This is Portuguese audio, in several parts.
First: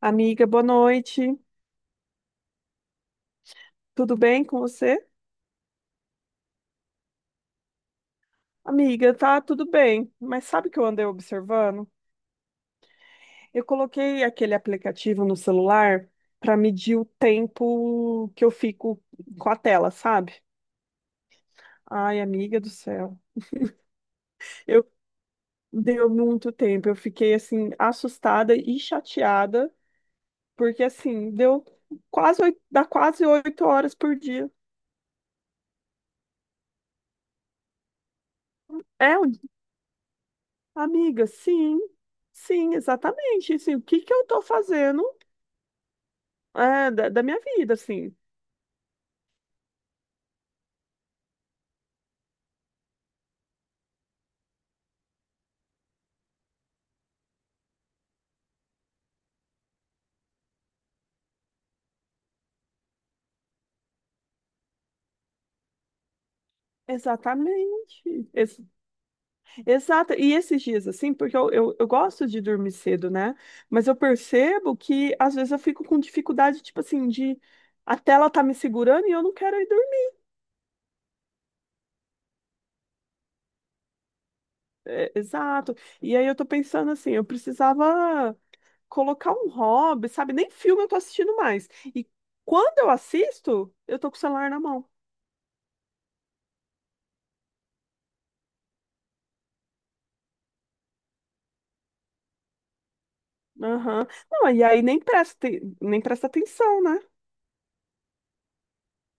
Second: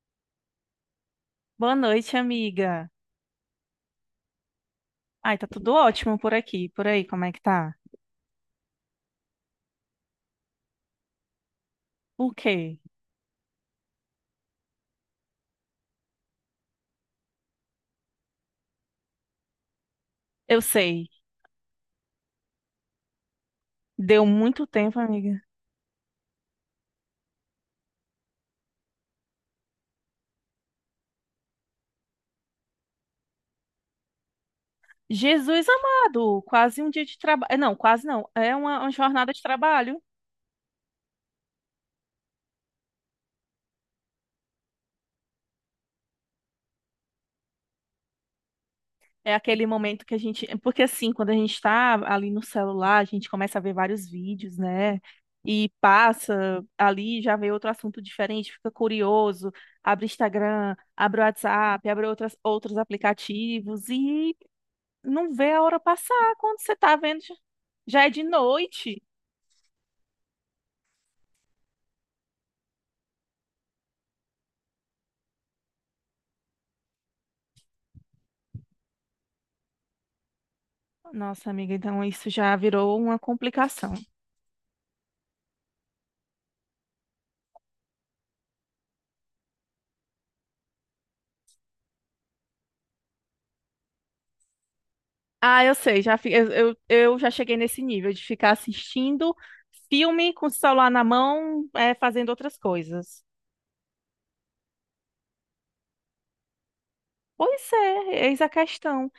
Amiga, boa noite. Boa noite, amiga. Tudo bem com você? Ai, tá tudo ótimo por aqui. Por aí, como é que tá? Amiga, tá tudo bem, mas sabe o que eu andei observando? O quê? Eu coloquei aquele aplicativo no celular para medir o tempo que eu fico com a tela, sabe? Eu sei. Ai, amiga do céu. Deu muito Eu tempo, amiga. deu muito tempo, eu fiquei assim assustada e chateada, porque assim, dá quase 8 horas por dia. Jesus amado, quase um dia de trabalho. Não, quase não. É uma É, jornada de trabalho. amiga, sim. Sim, exatamente. Assim, o que que eu tô fazendo? É, da minha vida, assim. É aquele momento que a gente. Porque assim, quando a gente tá ali no celular, a gente começa a ver vários vídeos, né? E passa ali, já vê outro assunto diferente, fica curioso, abre Instagram, abre WhatsApp, abre outras, outros aplicativos e não vê a hora passar quando você tá vendo. Já é de Exatamente. Ex noite. exato. E esses dias, assim, porque eu gosto de dormir cedo, né? Mas eu percebo que às vezes eu fico com dificuldade, tipo assim, de a tela tá me segurando e eu não quero ir dormir. Nossa, amiga, então isso já virou uma complicação. É, exato. E aí eu tô pensando assim, eu precisava colocar um hobby, sabe? Nem filme eu tô assistindo mais. E quando eu assisto, eu tô com o celular na mão. Ah, eu sei, já, eu já cheguei nesse nível de ficar assistindo filme com o celular na mão, é, fazendo outras coisas. Aham. Não, e aí nem presta atenção, né? Pois é, eis a questão.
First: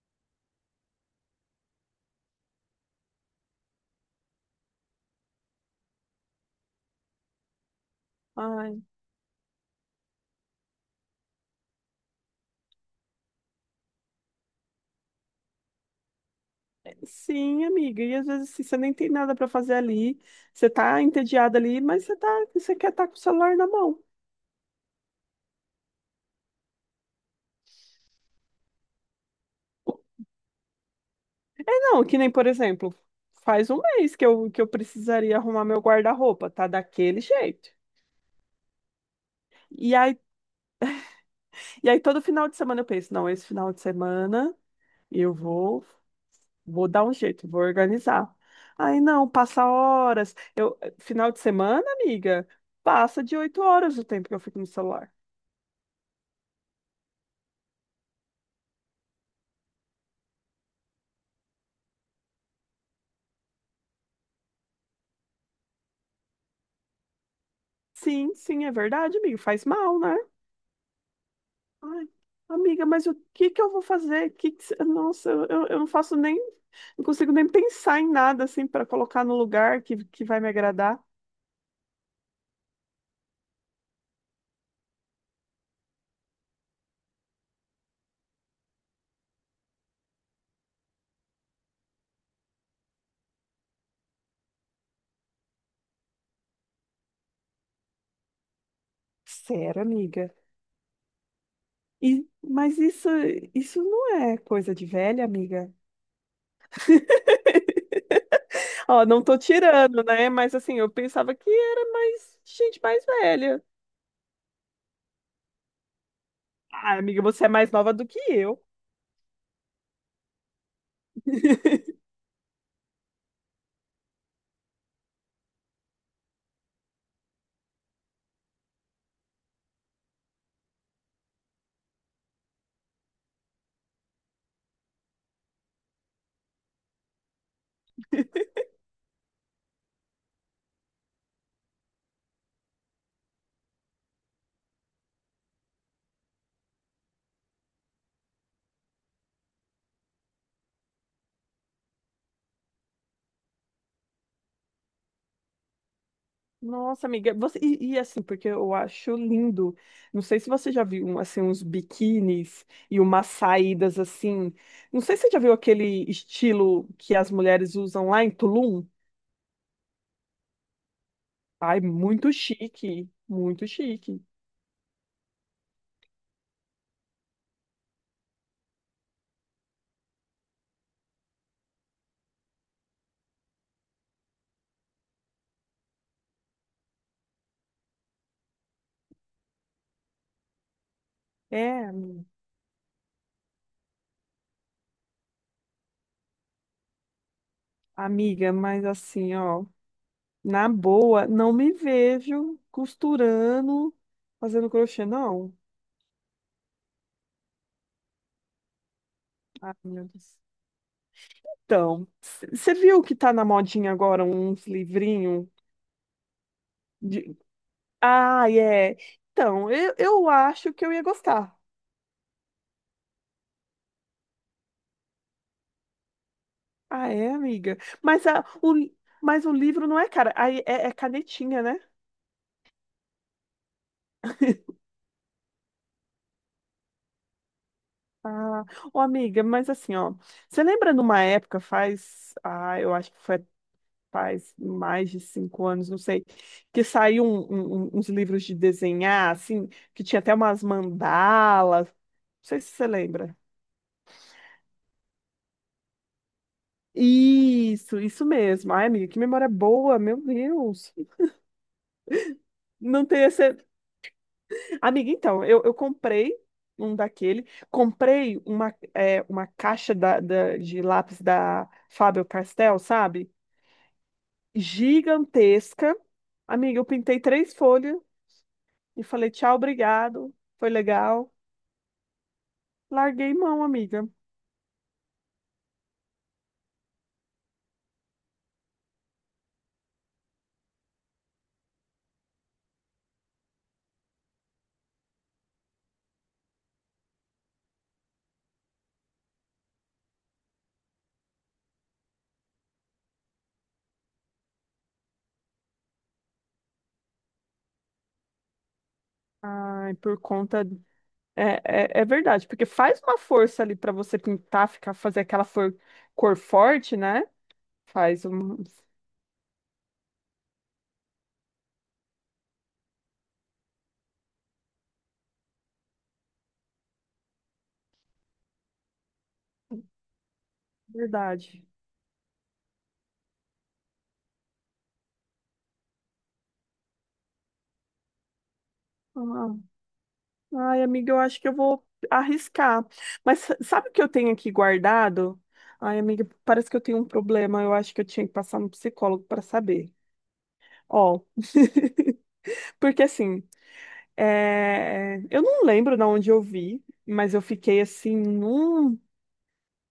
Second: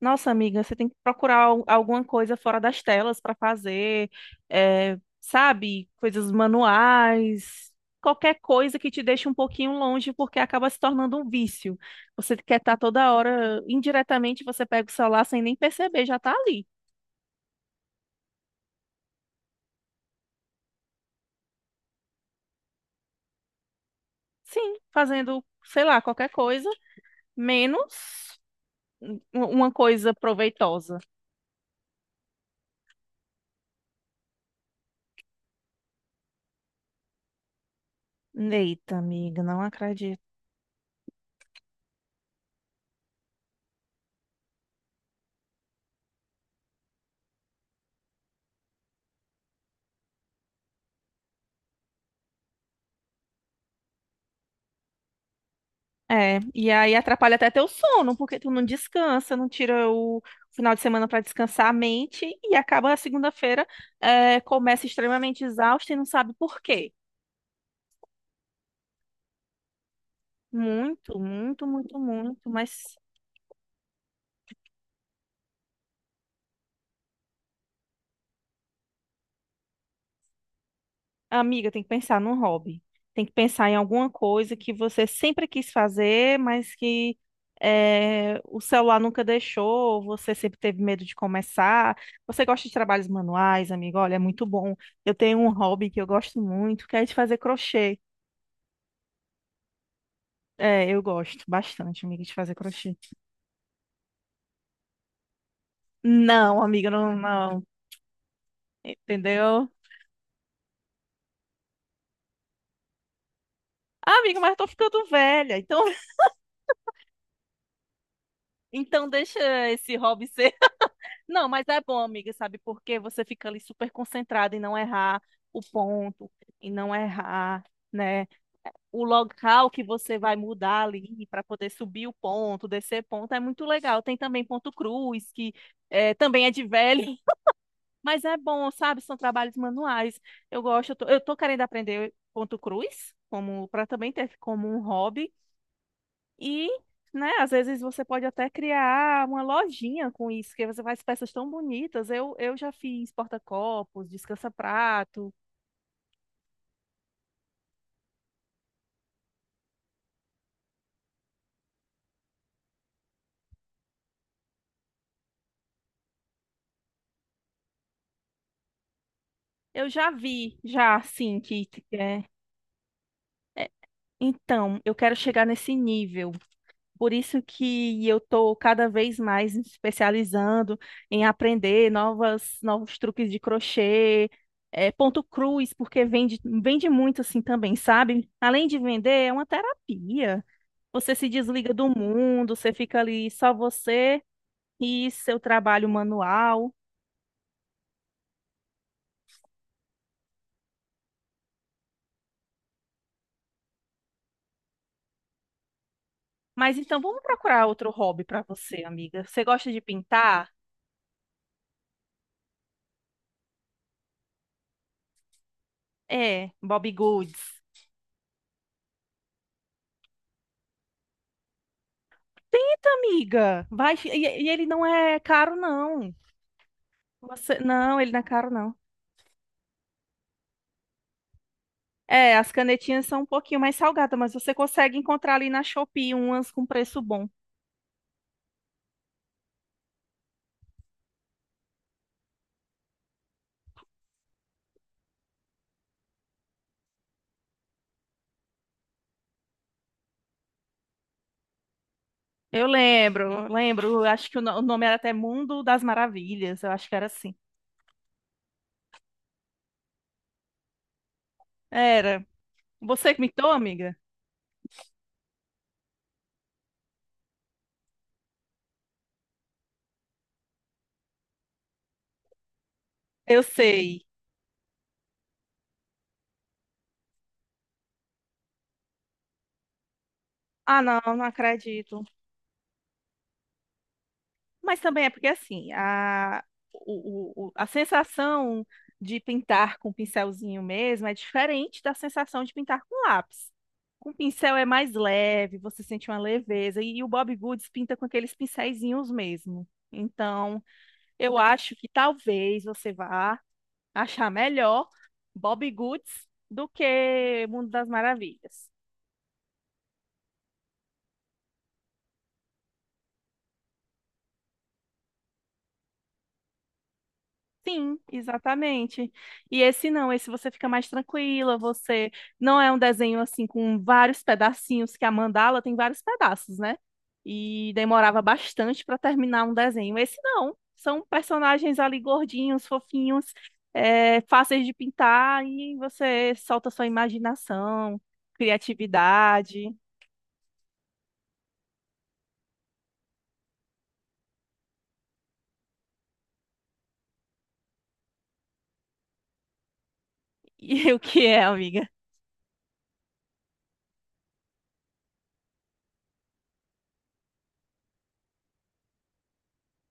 Nossa, amiga, você tem que procurar alguma coisa fora das telas para fazer, é, sabe? Coisas manuais, qualquer coisa Ai. que te deixe um pouquinho longe, porque acaba se tornando um vício. Você quer estar toda hora, indiretamente, você pega o celular sem nem perceber, já tá ali. Sim, amiga. E às vezes assim, você nem tem nada para fazer ali, você tá entediada ali, mas você quer estar com o celular na mão. Sim, fazendo, sei lá, qualquer coisa, menos uma coisa proveitosa. Não, que nem, por exemplo, faz um mês que eu precisaria arrumar meu guarda-roupa, tá daquele jeito. Eita, amiga, não E aí, acredito. e aí todo final de semana eu penso, não, esse final de semana eu vou dar um jeito, vou organizar. Aí não, passa horas. Final de semana, amiga, passa de 8 horas o tempo que eu fico no celular. É, e aí atrapalha até teu sono, porque tu não descansa, não tira o final de semana para descansar a mente e acaba a segunda-feira, é, começa extremamente exausta e não sabe por quê. Sim, sim, é verdade, amiga, faz mal, né? Muito, muito, muito, Ai, muito, amiga, mas mas o que que eu vou fazer? Que Nossa, eu não consigo nem pensar em nada assim para colocar no lugar que vai me agradar. amiga, tem que pensar num hobby. Tem que pensar em alguma coisa que você sempre quis fazer, mas que o celular nunca deixou, você sempre teve medo de começar. Você gosta de trabalhos manuais, amiga? Olha, é muito bom. Eu tenho um hobby que eu gosto muito, que é de fazer crochê. Sério, amiga? É, eu gosto bastante, amiga, E, de fazer mas crochê. isso não é coisa de velha, amiga. Não, amiga, não, não. Ó, não tô Entendeu? tirando, né? Mas assim, eu pensava que era mais gente mais velha. Ah, amiga, mas eu tô ficando velha. Então, Ah, amiga, você é mais nova do que eu. então deixa esse hobby ser. Não, mas é bom, amiga, sabe? Porque você fica ali super concentrada em não errar o ponto, em não errar, né? O local que você vai mudar ali para poder subir o ponto, descer ponto, é muito legal. Tem também ponto cruz, que é, também é de velho, mas é bom, sabe? São trabalhos manuais. Eu gosto, eu tô querendo aprender ponto cruz, como para também ter como um hobby. E, né, às vezes você pode até criar uma lojinha com isso, que você faz peças tão bonitas. Eu já fiz porta-copos, descansa-prato. Nossa, amiga, você e, assim, porque eu acho lindo. Não sei se você já viu um, assim uns biquínis e umas saídas assim. Não sei se você já viu aquele estilo que as mulheres usam lá em Tulum. Eu já vi, já, assim, Ai, que é. muito chique, muito É. chique. Então, eu quero chegar nesse nível. Por isso que eu estou cada vez mais me especializando em aprender novas, novos truques de crochê, é, ponto cruz, porque vende, vende muito assim também, sabe? Além de vender, é uma terapia. Você se desliga do É, mundo, você fica ali só você e seu trabalho manual. amiga, mas assim, ó, na boa, não me vejo costurando, fazendo crochê, não. Mas então vamos procurar outro hobby para você, amiga. Você gosta Ai, de meu Deus. pintar? Então, você viu que tá na modinha agora uns livrinhos? É, Bobbie Goods. Ah, é. Então, eu acho que eu ia gostar. Tenta, amiga. Vai, e ele não é caro, não. Ah, é, Você, amiga? não, ele não é Mas, a, caro, não. o, mas o livro não é cara. Aí é canetinha, né? É, as canetinhas são um pouquinho mais salgadas, mas você consegue encontrar ali na Shopee umas com preço bom. Ah, ô, amiga, mas assim, ó. Você lembra numa época, faz. Ah, eu acho que foi faz mais de 5 anos, não sei. Que saiu uns livros de desenhar, assim, que tinha até umas mandalas. Não sei Eu se você lembra. lembro, lembro. Acho que o no- o nome era até Mundo das Maravilhas. Eu acho que era assim. Isso mesmo. Ai, amiga, que memória boa, meu Deus. Era. Não Você que tem me esse. amiga? Amiga, então, eu um daquele, comprei uma caixa de lápis da Faber-Castell, sabe? Eu sei. Gigantesca. Amiga, eu pintei três folhas e falei tchau, obrigado, foi Ah, não, não legal. acredito. Larguei mão, amiga. Mas também é porque assim, a, o- a sensação de pintar com pincelzinho mesmo é diferente da sensação de pintar com lápis. Com pincel é mais leve, você sente uma leveza. E o Bob Goods pinta com aqueles pincelzinhos mesmo. Então, eu acho que talvez você vá achar melhor Bob Goods do que Mundo das Maravilhas. Ai, por conta. É, é verdade, porque faz uma força ali para você pintar, ficar, fazer aquela cor forte, né? Sim, Faz um. exatamente. E esse não, esse você fica mais tranquila, você não é um desenho assim com vários pedacinhos, que a mandala tem vários pedaços, né? E demorava bastante para terminar um desenho. Esse não, são Verdade. personagens ali gordinhos, fofinhos, é, fáceis de pintar e você solta sua imaginação, Ah. criatividade. Ai, amiga, eu acho que eu vou arriscar. Mas sabe o que eu tenho aqui guardado? Ai, amiga, parece que eu tenho um problema. Eu acho que eu tinha que passar no psicólogo para saber. E o Ó, que é, amiga? porque assim, eu não lembro de onde eu vi, mas eu fiquei assim num,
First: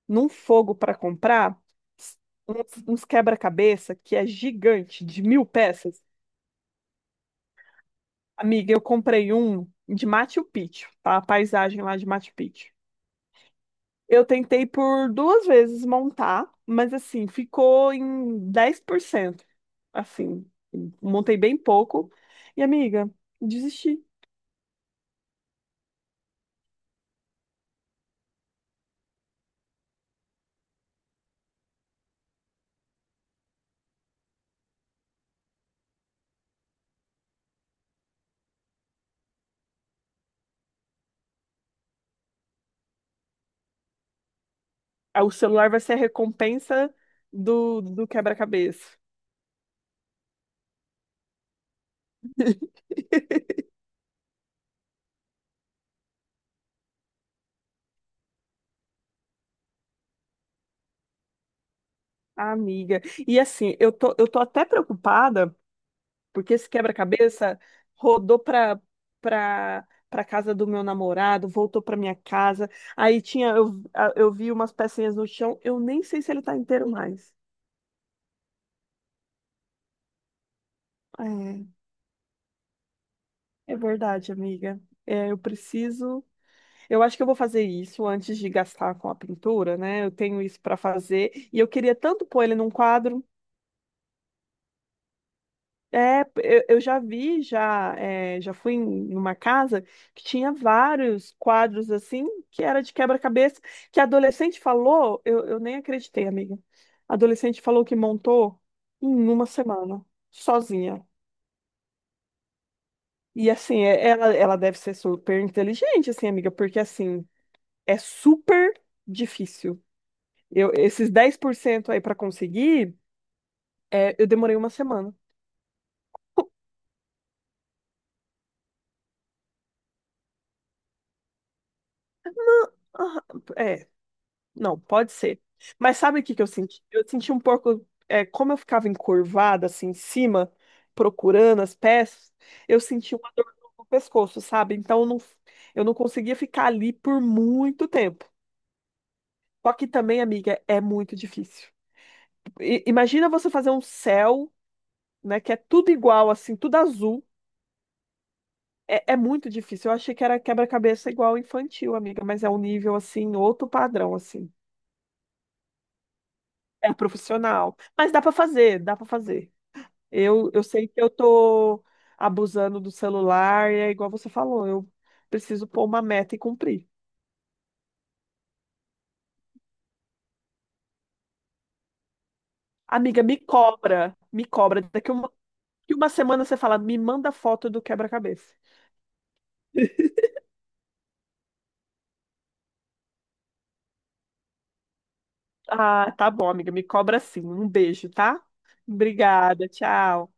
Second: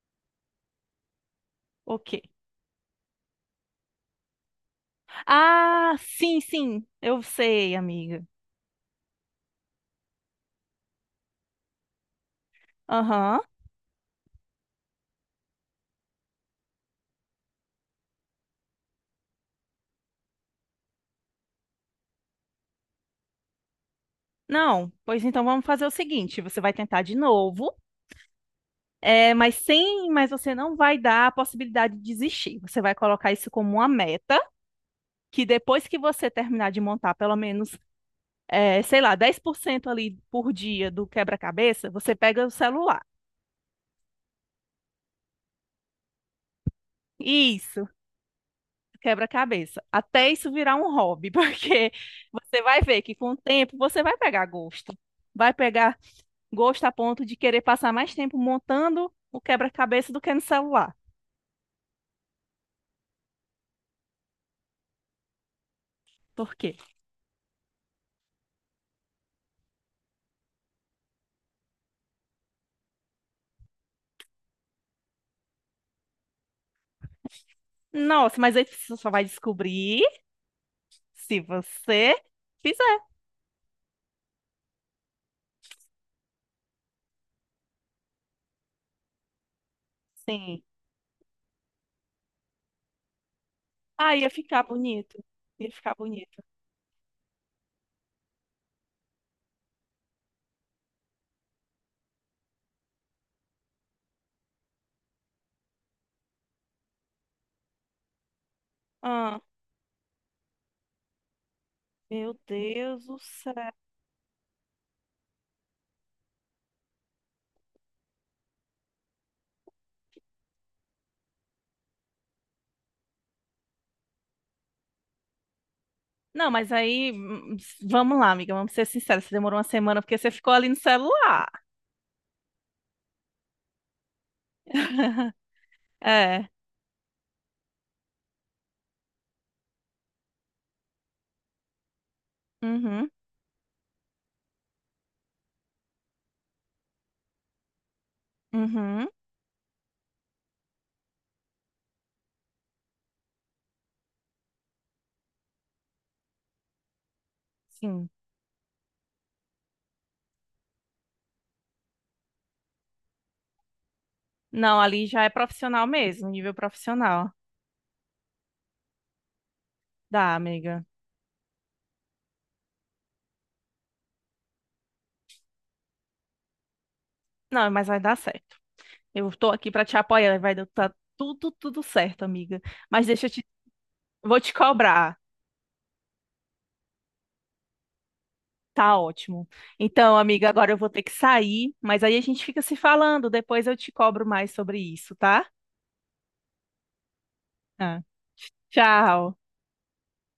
num fogo para comprar O s- quê? uns quebra-cabeça que é gigante, de mil Ah, peças. sim, sim, eu sei, amiga. Amiga, eu comprei um de Machu Picchu, tá? A paisagem lá de Machu Picchu. Aham. Eu tentei por duas vezes montar, mas assim, ficou em 10%. Assim, montei bem pouco. E amiga, desisti. Não, pois então vamos fazer o seguinte: você vai tentar de novo, é, mas sem, mas você não vai dar a possibilidade de desistir. Você vai colocar isso como uma meta, que depois que você terminar de montar pelo menos, é, sei lá, 10% ali por dia do quebra-cabeça, você pega o celular. Ah, o celular vai ser a recompensa do, Isso, do quebra-cabeça. quebra-cabeça. Até isso virar um hobby, porque você vai ver que com o tempo você vai pegar gosto. Vai pegar gosto a ponto de querer passar mais tempo montando o quebra-cabeça do que no celular. Amiga. E assim, eu tô até preocupada, Por porque esse quê? quebra-cabeça rodou pra casa do meu namorado, voltou pra minha casa. Aí tinha, eu vi umas pecinhas no chão, eu nem sei se ele tá inteiro mais. Nossa, mas aí você só vai descobrir se É, você fizer. é verdade, amiga. É, eu preciso. Eu acho que eu vou fazer isso antes de gastar com a pintura, né? Eu tenho isso Sim. para fazer e eu queria tanto pôr ele num quadro. Ah, ia ficar bonito. Ia ficar É, bonito. eu já vi, já, é, já fui em numa casa que tinha vários quadros assim, que era de quebra-cabeça, que a adolescente falou, eu nem acreditei, amiga. A adolescente falou que montou em Ah, uma semana, sozinha. meu Deus do E céu. assim, ela deve ser super inteligente, assim, amiga, porque assim, é super difícil. Esses 10% aí para conseguir, eu demorei uma semana. Não, mas aí, vamos lá, amiga, vamos ser sinceros. Você demorou uma semana porque você ficou ali no celular. Aham, é, não, pode ser. Mas sabe o que que eu É. senti? Eu senti um pouco, como eu ficava encurvada assim em cima, procurando as peças, eu Uhum, senti uma dor no pescoço, sabe? Então eu não conseguia ficar ali por muito tempo. uhum, Só que também, amiga, é muito difícil. Imagina você fazer um céu, né, que é tudo igual, assim, tudo azul. sim. É muito difícil. Eu achei que era quebra-cabeça igual infantil, amiga, mas é um nível assim, outro padrão assim. Não, ali já é profissional mesmo, nível É profissional. profissional, mas dá para fazer, dá para fazer. Dá, Eu amiga. sei que eu tô abusando do celular e é igual você falou, eu preciso pôr uma meta e cumprir. Não, mas vai dar certo. Eu tô aqui pra te apoiar, vai dar tá tudo, tudo certo, amiga. Mas Amiga, deixa eu me te, cobra, vou me te cobra. Daqui cobrar. uma, daqui uma semana você fala, me manda foto do quebra-cabeça. Tá ótimo. Então, amiga, agora eu vou ter que sair, mas aí a gente fica se falando. Depois eu te cobro mais sobre isso, tá? Ah, tá bom, amiga, me cobra sim. Um Ah, beijo, tá? tchau. Obrigada, tchau.